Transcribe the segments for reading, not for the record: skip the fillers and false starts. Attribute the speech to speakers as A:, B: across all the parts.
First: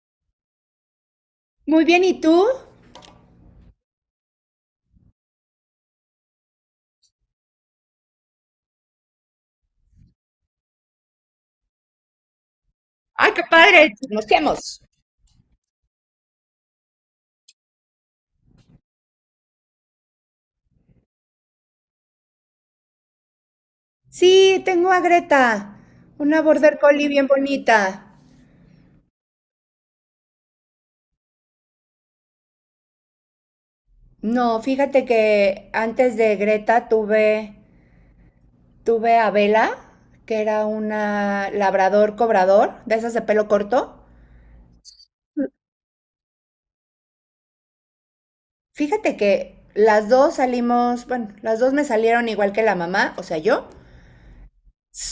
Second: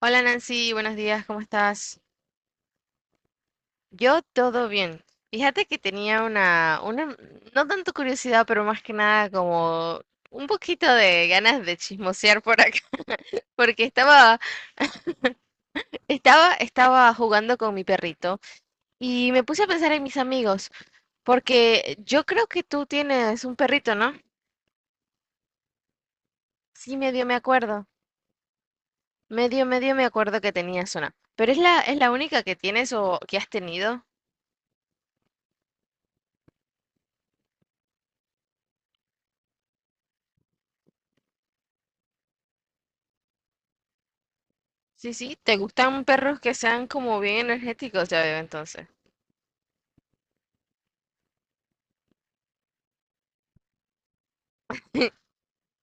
A: Hola Nancy, buenos días, ¿cómo estás?
B: Muy bien, ¿y tú?
A: Yo todo bien. Fíjate que tenía una, no tanto curiosidad, pero más que nada como un poquito de ganas de chismosear por acá, porque
B: ¡Ay, qué
A: estaba,
B: padre! ¡Nos conocemos!
A: estaba, estaba jugando con mi perrito y me puse a pensar en mis amigos, porque yo creo que tú tienes un perrito, ¿no?
B: Sí, tengo a Greta,
A: Sí,
B: una
A: medio me
B: border collie
A: acuerdo,
B: bien bonita.
A: medio me acuerdo que tenías una, pero es la única que tienes o que has tenido.
B: No, fíjate que antes de Greta tuve a Bella, que era una labrador cobrador, de esas de pelo corto.
A: Sí, sí, te gustan perros que sean como bien energéticos, ya veo entonces.
B: Fíjate que las dos salimos, bueno, las dos me salieron igual que la mamá, o sea, yo,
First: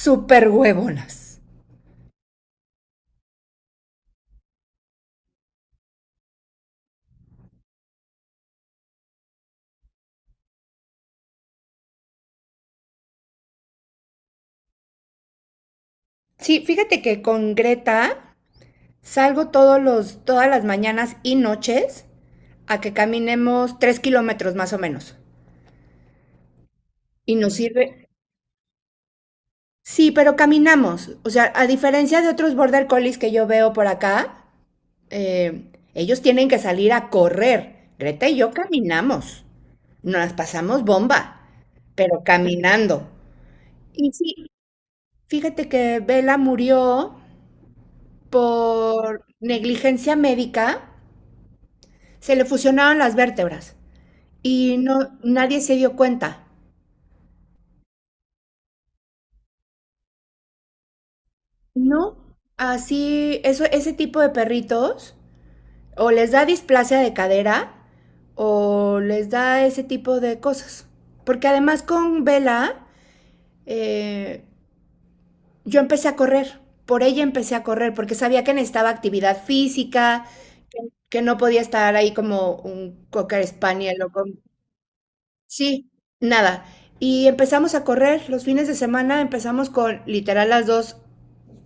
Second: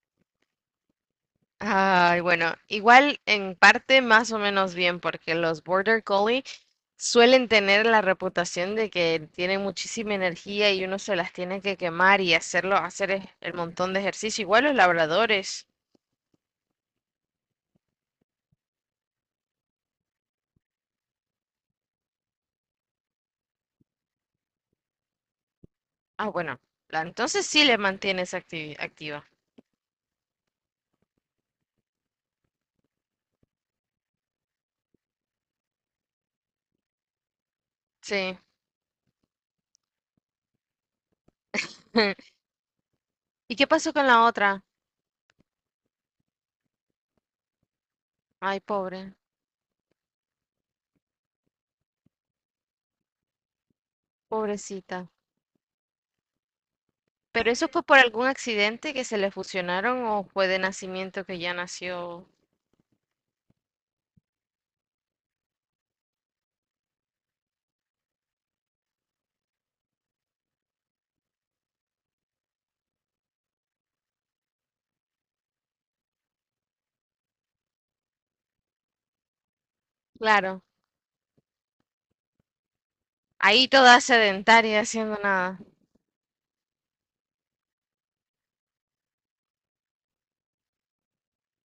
B: súper huevonas.
A: Ay, bueno, igual en parte más o menos bien, porque los Border Collie suelen tener la reputación de que tienen muchísima energía y uno se las tiene que quemar y hacerlo, hacer el montón de ejercicio. Igual los labradores.
B: Sí, fíjate que con Greta salgo todas las mañanas y noches a que caminemos 3 kilómetros más o menos.
A: Ah, bueno,
B: Y
A: entonces
B: nos
A: sí le
B: sirve.
A: mantienes activa.
B: Sí, pero caminamos. O sea, a diferencia de otros border collies que yo veo por acá, ellos tienen que salir a correr. Greta y
A: Sí.
B: yo caminamos. Nos las pasamos bomba, pero caminando.
A: ¿Y qué pasó con
B: Y
A: la
B: sí,
A: otra?
B: fíjate que Bella murió
A: Ay, pobre,
B: por negligencia médica. Se le fusionaron las vértebras. Y
A: pobrecita.
B: no, nadie se dio cuenta.
A: ¿Pero eso fue por algún accidente que se le fusionaron o fue de nacimiento que ya
B: No,
A: nació?
B: así, eso, ese tipo de perritos o les da displasia de cadera o les da ese tipo de cosas. Porque además con Vela, eh, yo empecé a correr. Por ella empecé a correr porque sabía que necesitaba actividad física,
A: Claro,
B: que no podía estar ahí como un cocker
A: ahí toda
B: spaniel o con.
A: sedentaria haciendo nada.
B: Sí, nada. Y empezamos a correr los fines de semana, empezamos con literal las dos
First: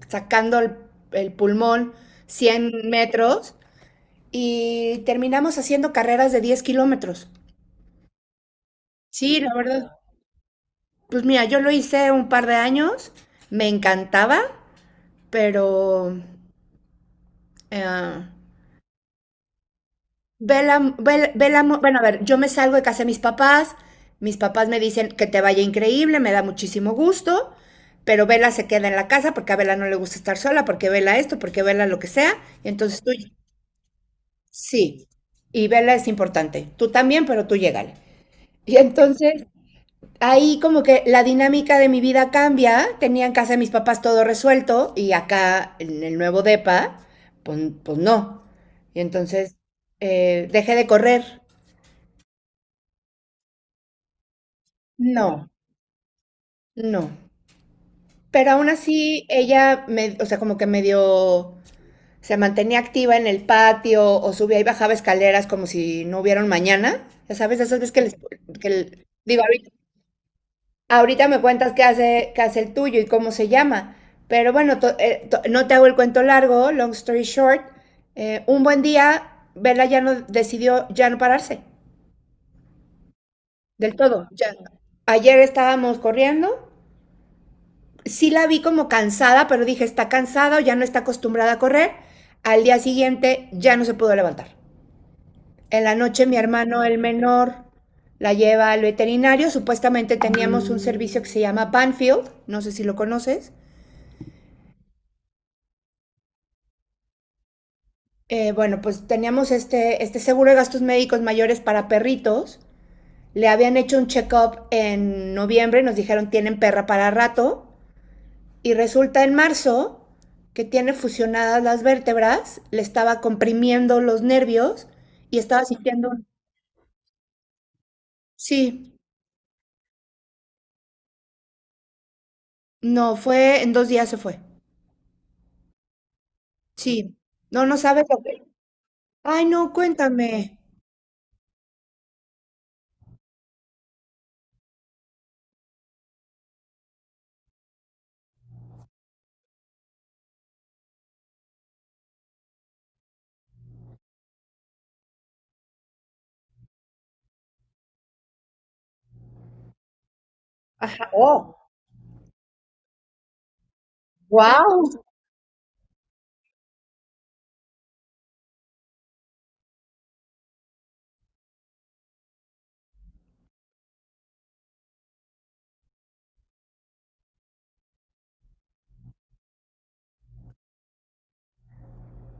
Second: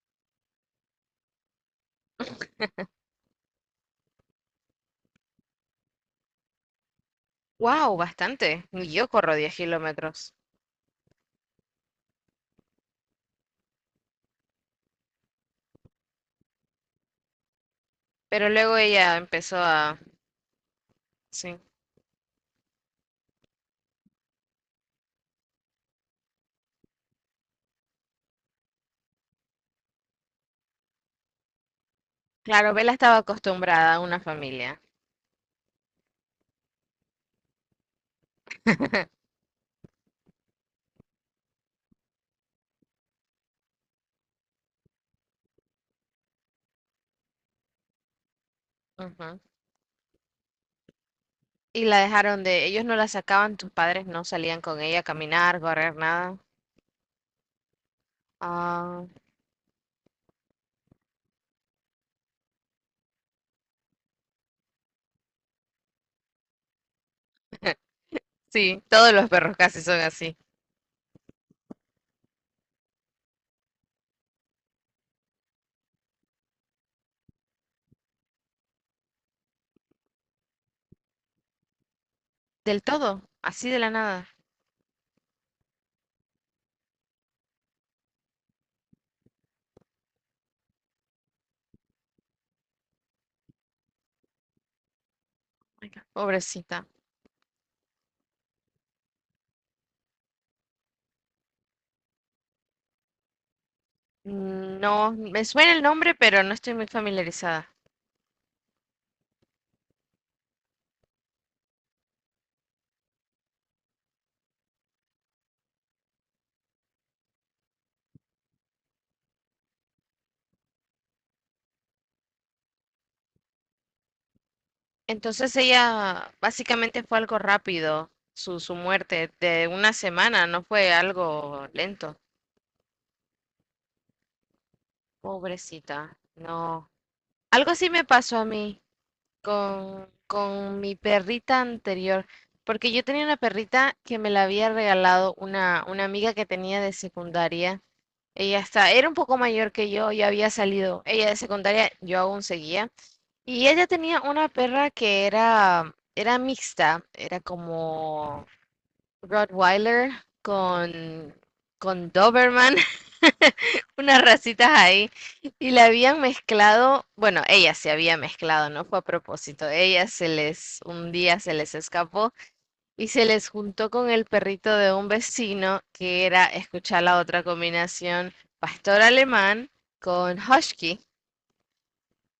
B: sacando el pulmón 100 metros y terminamos haciendo carreras de 10 kilómetros.
A: Wow, bastante. Ni yo corro
B: Sí, la
A: 10
B: verdad.
A: kilómetros.
B: Pues mira, yo lo hice un par de años, me encantaba, pero eh,
A: Pero luego ella empezó a... Sí.
B: bueno, a ver, yo me salgo de casa de mis papás me dicen que te vaya increíble, me da muchísimo gusto, pero Vela se queda en la casa porque a Vela no le gusta estar sola, porque Vela esto, porque Vela lo que sea, y
A: Claro, Bella
B: entonces tú.
A: estaba acostumbrada a una familia.
B: Sí, y verla es importante. Tú también, pero tú llégale. Y entonces ahí como que la dinámica de mi vida cambia. Tenía en casa de mis papás todo resuelto y acá en el nuevo depa, pues, no. Y
A: Ujú.
B: entonces dejé de correr.
A: Y la dejaron de... Ellos no la sacaban, tus padres no salían con ella a
B: No,
A: caminar, correr, nada.
B: no. Pero aún
A: Ah,
B: así ella, me, o sea, como que medio se mantenía activa en el patio o subía y bajaba escaleras como si no hubiera un mañana. Ya sabes, esas veces que les.
A: sí, todos los
B: Digo,
A: perros casi son así.
B: ahorita me cuentas qué hace el tuyo y cómo se llama. Pero bueno, no te hago el cuento largo, long story short. Un buen día, Vela ya no decidió ya no pararse
A: Del todo, así de la
B: del todo.
A: nada.
B: Ya. Ayer estábamos corriendo. Sí la vi como cansada, pero dije, está cansada o ya no está acostumbrada a correr. Al día siguiente ya no se pudo levantar. En la noche mi hermano,
A: Pobrecita.
B: el menor, la lleva al veterinario. Supuestamente teníamos un servicio que se llama Banfield, no sé si lo conoces.
A: Mm, no, me suena el nombre, pero no estoy muy familiarizada.
B: Bueno, pues teníamos este seguro de gastos médicos mayores para perritos. Le habían hecho un check-up en noviembre, nos dijeron tienen perra para rato. Y resulta en marzo que tiene fusionadas las vértebras, le estaba comprimiendo los nervios y
A: Entonces
B: estaba sintiendo un.
A: ella básicamente fue algo rápido, su
B: Sí,
A: muerte de una semana, no fue algo lento.
B: no, fue en 2 días se fue.
A: Pobrecita, no.
B: Sí, no,
A: Algo
B: no
A: así me
B: sabes lo
A: pasó
B: que.
A: a mí
B: Ay, no, cuéntame.
A: con mi perrita anterior, porque yo tenía una perrita que me la había regalado una amiga que tenía de secundaria. Ella está, era un poco mayor que yo, ya había salido. Ella de secundaria, yo aún seguía. Y ella tenía una perra que era mixta, era como Rottweiler
B: Ajá,
A: con,
B: oh,
A: con Doberman, unas racitas
B: wow.
A: ahí. Y la habían mezclado, bueno, ella se había mezclado, no fue a propósito. Ella se les, un día se les escapó y se les juntó con el perrito de un vecino que era, escuchar la otra combinación, pastor alemán con husky.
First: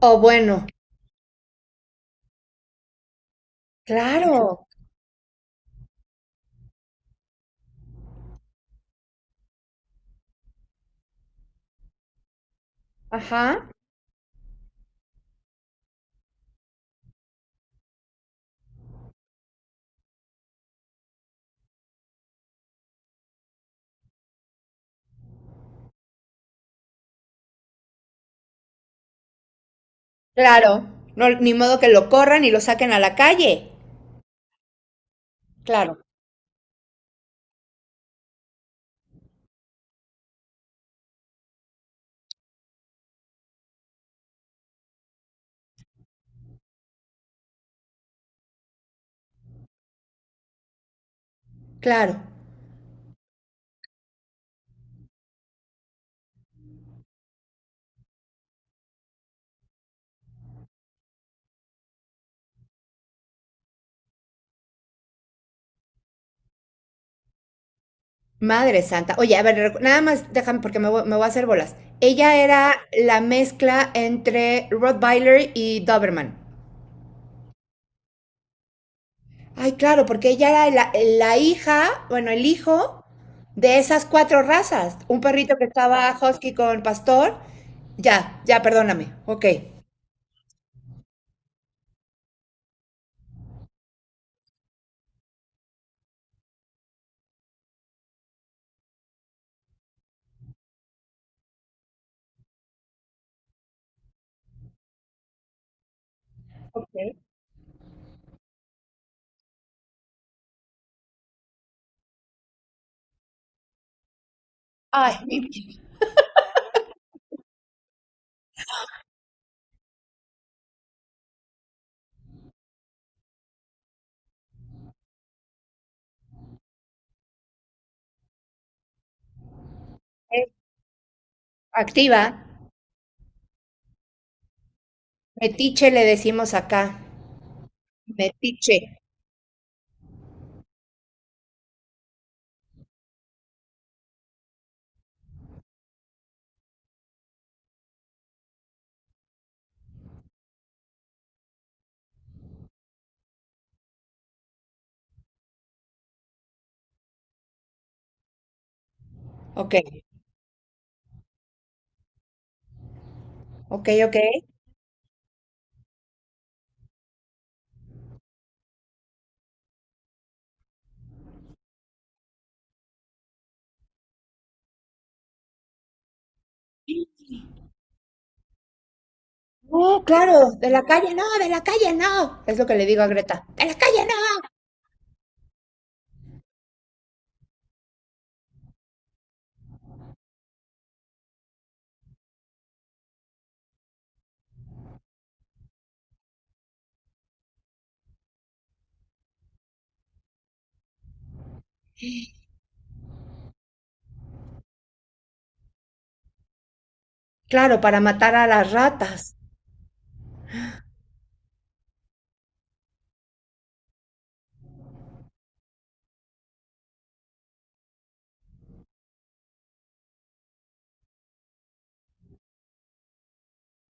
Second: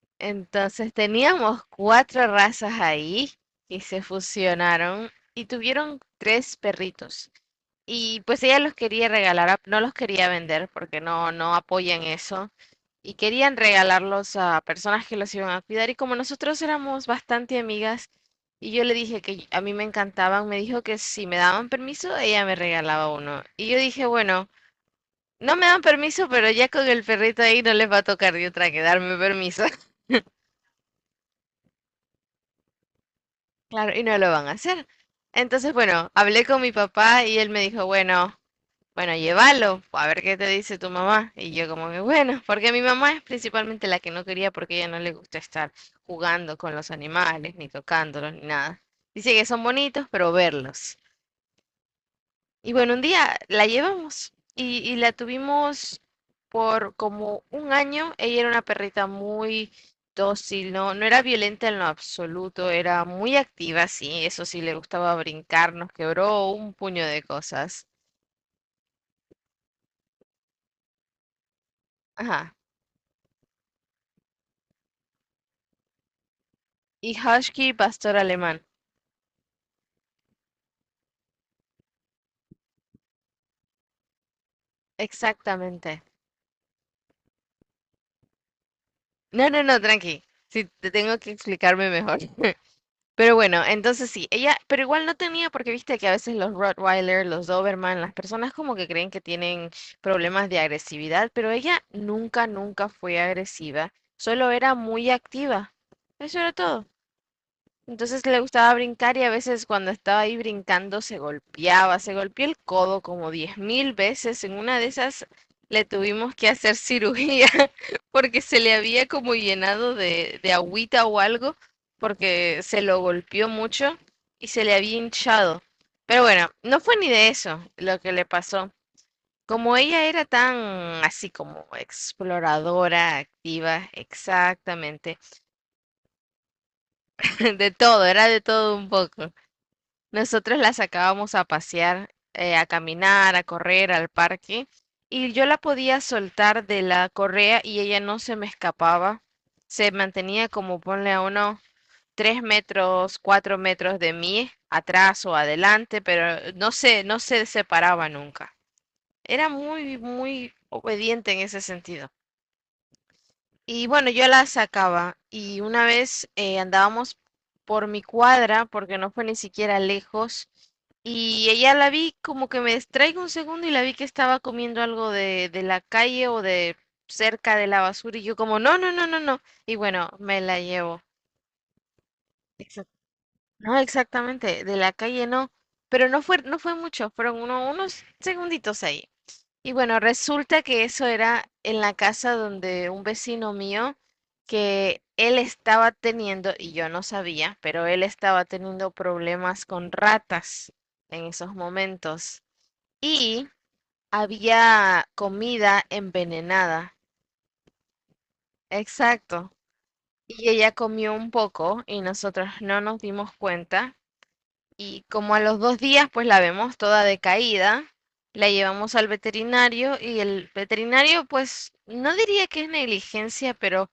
B: Oh, bueno,
A: Entonces teníamos cuatro razas ahí y se
B: claro.
A: fusionaron y tuvieron tres perritos. Y pues ella los quería regalar, no los quería vender porque no, no apoyan eso. Y querían
B: Ajá.
A: regalarlos a personas que los iban a cuidar. Y como nosotros éramos bastante amigas y yo le dije que a mí me encantaban, me dijo que si me daban permiso, ella me regalaba uno. Y yo dije, bueno, no me dan permiso, pero ya con el perrito ahí no les va a tocar de otra que darme permiso.
B: Claro, no, ni modo que lo corran y lo saquen a la calle.
A: Claro, y no lo van a hacer. Entonces,
B: Claro,
A: bueno, hablé con mi papá y él me dijo, bueno, bueno, llévalo, a ver qué te dice tu mamá. Y yo como que, bueno, porque mi mamá es principalmente la que no quería porque ella no le gusta estar jugando con los animales, ni tocándolos, ni nada. Dice que son bonitos, pero verlos.
B: claro.
A: Y bueno, un día la llevamos y la tuvimos por como un año. Ella era una perrita muy dócil, no, no era violenta en lo absoluto, era muy activa, sí, eso sí, le gustaba brincar, nos quebró un puño de cosas.
B: Madre santa. Oye, a ver, nada más déjame porque me voy, a hacer bolas. Ella
A: Ajá.
B: era la mezcla entre Rottweiler y Doberman.
A: Y husky, pastor alemán.
B: Ay, claro, porque ella era la hija, bueno, el hijo de esas cuatro razas. Un perrito que
A: Exactamente.
B: estaba husky con pastor. Ya, ya, perdóname. Ok.
A: No, no, no, tranqui. Sí, te tengo que explicarme mejor. Pero bueno, entonces sí, ella, pero igual no tenía, porque viste que a veces los Rottweiler, los Doberman, las personas como que creen que tienen problemas de agresividad, pero ella nunca, nunca fue agresiva, solo era muy activa. Eso era todo.
B: Ok.
A: Entonces le gustaba brincar y a veces cuando estaba ahí brincando se golpeaba, se golpeó el codo como 10.000 veces. En una de
B: Ay,
A: esas
B: mi vida.
A: le tuvimos que hacer cirugía porque se le había como llenado de agüita o algo porque se lo golpeó mucho y se le había hinchado. Pero bueno, no fue ni de eso lo que le pasó. Como ella era tan así como
B: Activa.
A: exploradora, activa, exactamente,
B: Metiche le decimos acá.
A: de todo, era de todo
B: Metiche.
A: un poco. Nosotros la sacábamos a pasear, a caminar, a correr al parque y yo la podía soltar de la correa y ella no se me escapaba. Se mantenía como ponle a unos 3 metros, 4 metros de mí, atrás o adelante, pero no se separaba nunca. Era
B: Ok,
A: muy, muy obediente en ese sentido. Y
B: ok,
A: bueno,
B: ok.
A: yo la sacaba y una vez andábamos por mi cuadra porque no fue ni siquiera lejos y ella la vi como que me distraigo un segundo y la vi que estaba comiendo algo de la calle o de cerca de la basura y yo como no, no, no, no, no y
B: No,
A: bueno, me
B: claro,
A: la
B: de la
A: llevo.
B: calle no, de la calle no. Es lo que le
A: Exacto.
B: digo a Greta. De la
A: No,
B: calle no.
A: exactamente, de la calle no, pero no fue, no fue mucho, fueron unos segunditos ahí. Y bueno, resulta que eso era en la casa donde un vecino mío, que él estaba teniendo, y yo no sabía, pero él estaba teniendo problemas con ratas en esos momentos. Y había comida envenenada.
B: Claro, para matar a las ratas.
A: Exacto. Y ella comió un poco y nosotros no nos dimos cuenta y como a los 2 días pues la vemos toda decaída, la llevamos al veterinario y el veterinario pues no diría que es negligencia, pero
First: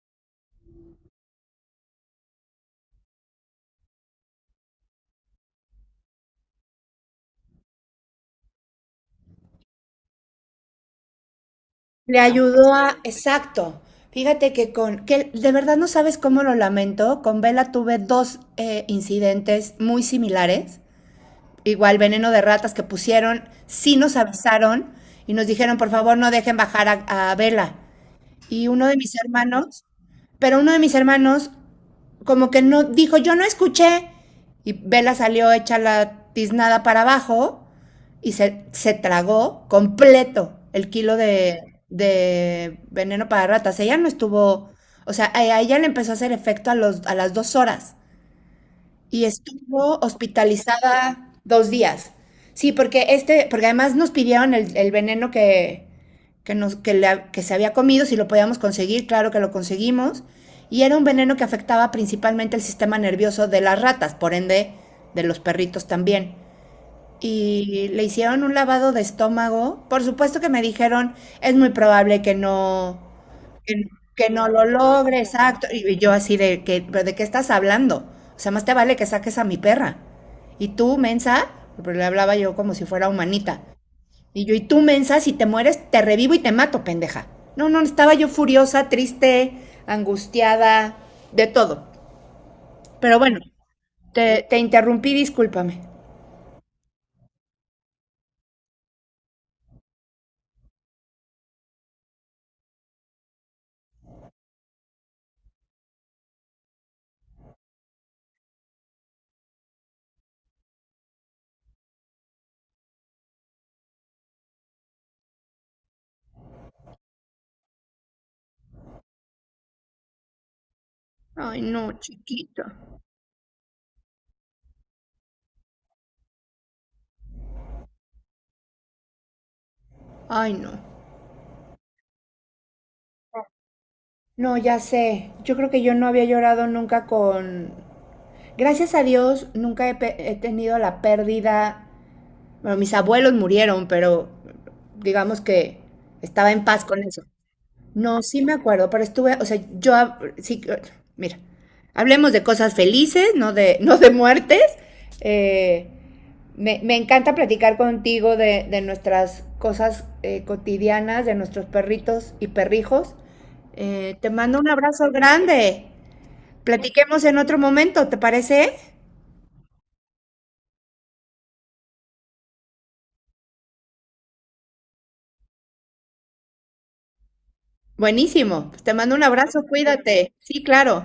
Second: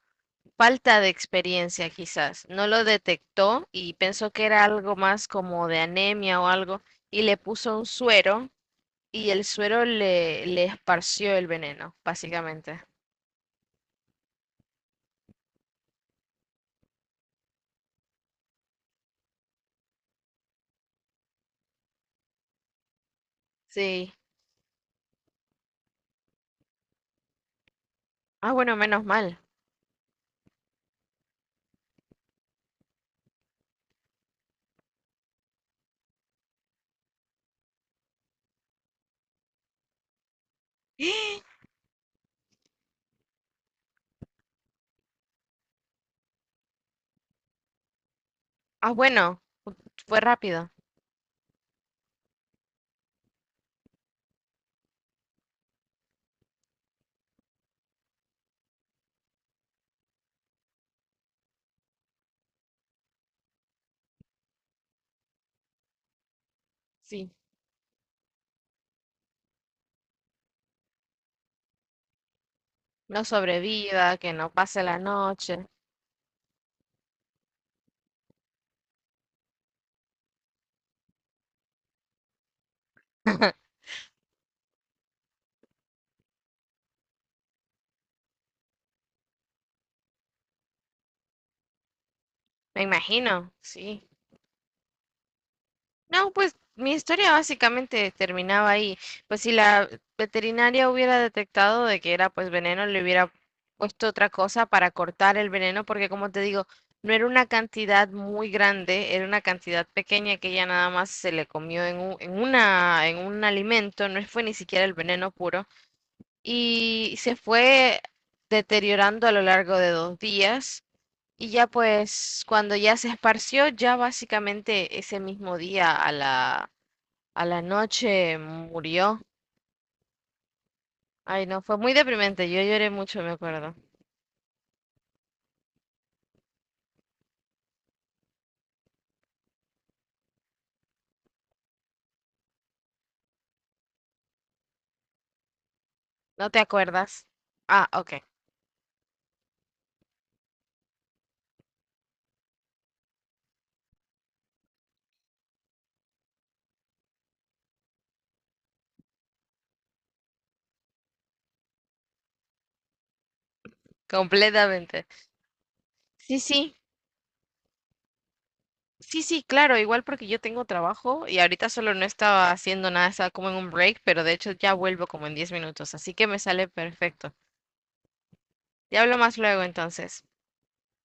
A: falta de experiencia quizás. No lo detectó y pensó que era algo más como de anemia o algo y le puso un suero y el suero le, le esparció el veneno,
B: Le ayudó
A: básicamente.
B: a. Exacto. Fíjate que de verdad no sabes cómo lo lamento. Con Vela tuve dos incidentes muy similares. Igual veneno de ratas que pusieron, sí
A: Sí.
B: nos avisaron y nos dijeron, por favor, no dejen bajar a, Vela.
A: Ah,
B: Y
A: bueno,
B: uno de
A: menos
B: mis
A: mal.
B: hermanos, pero uno de mis hermanos como que no, dijo, yo no escuché. Y Vela salió hecha la tiznada para abajo y se tragó completo el kilo de, de veneno para ratas. Ella no estuvo, o sea, a ella le empezó a hacer efecto a las 2 horas
A: Ah,
B: y
A: bueno,
B: estuvo
A: fue rápido.
B: hospitalizada 2 días. Sí, porque porque además nos pidieron el veneno que, nos, que, le- que se había comido, si lo podíamos conseguir, claro que lo conseguimos. Y era un veneno que afectaba principalmente el sistema nervioso de las ratas, por ende de los perritos también.
A: Sí.
B: Y le hicieron un lavado de estómago. Por supuesto que me dijeron, es muy probable que no,
A: No
B: que,
A: sobreviva,
B: que
A: que
B: no
A: no
B: lo
A: pase la
B: logre,
A: noche.
B: exacto. Y yo así de que, pero ¿de qué estás hablando? O sea, más te vale que saques a mi perra. Y tú, mensa, pero le hablaba yo como si fuera humanita. Y tú, mensa, si te mueres, te revivo y te mato, pendeja. No, no, estaba yo furiosa, triste, angustiada, de todo.
A: Me
B: Pero bueno,
A: imagino, sí.
B: te interrumpí, discúlpame.
A: No, pues mi historia básicamente terminaba ahí. Pues si la veterinaria hubiera detectado de que era pues veneno, le hubiera puesto otra cosa para cortar el veneno, porque como te digo, no era una cantidad muy grande, era una cantidad pequeña que ella nada más se le comió en un alimento, no fue ni siquiera el veneno puro, y se fue deteriorando a lo largo de 2 días. Y
B: Ay,
A: ya
B: no,
A: pues
B: chiquita.
A: cuando ya se esparció, ya básicamente ese mismo día a la noche murió.
B: Ay, no.
A: Ay, no, fue muy deprimente. Yo lloré mucho, me acuerdo.
B: No, ya sé. Yo creo que yo no había llorado nunca con. Gracias a Dios nunca he tenido la pérdida. Bueno, mis abuelos murieron, pero digamos que
A: ¿No
B: estaba
A: te
B: en paz con eso.
A: acuerdas? Ah,
B: No,
A: ok,
B: sí me acuerdo, pero estuve, o sea, yo, sí, mira, hablemos de cosas felices, no de muertes. Eh, me encanta platicar contigo de nuestras cosas cotidianas, de nuestros perritos y perrijos. Te mando un
A: completamente.
B: abrazo grande.
A: Sí, sí,
B: Platiquemos en otro momento, ¿te parece?
A: sí, sí, claro, igual porque yo tengo trabajo y ahorita solo no estaba haciendo nada, estaba como en un break, pero de hecho ya vuelvo como en 10 minutos, así que me sale perfecto.
B: Buenísimo. Pues te
A: Te
B: mando
A: hablo
B: un
A: más luego
B: abrazo,
A: entonces.
B: cuídate. Sí, claro.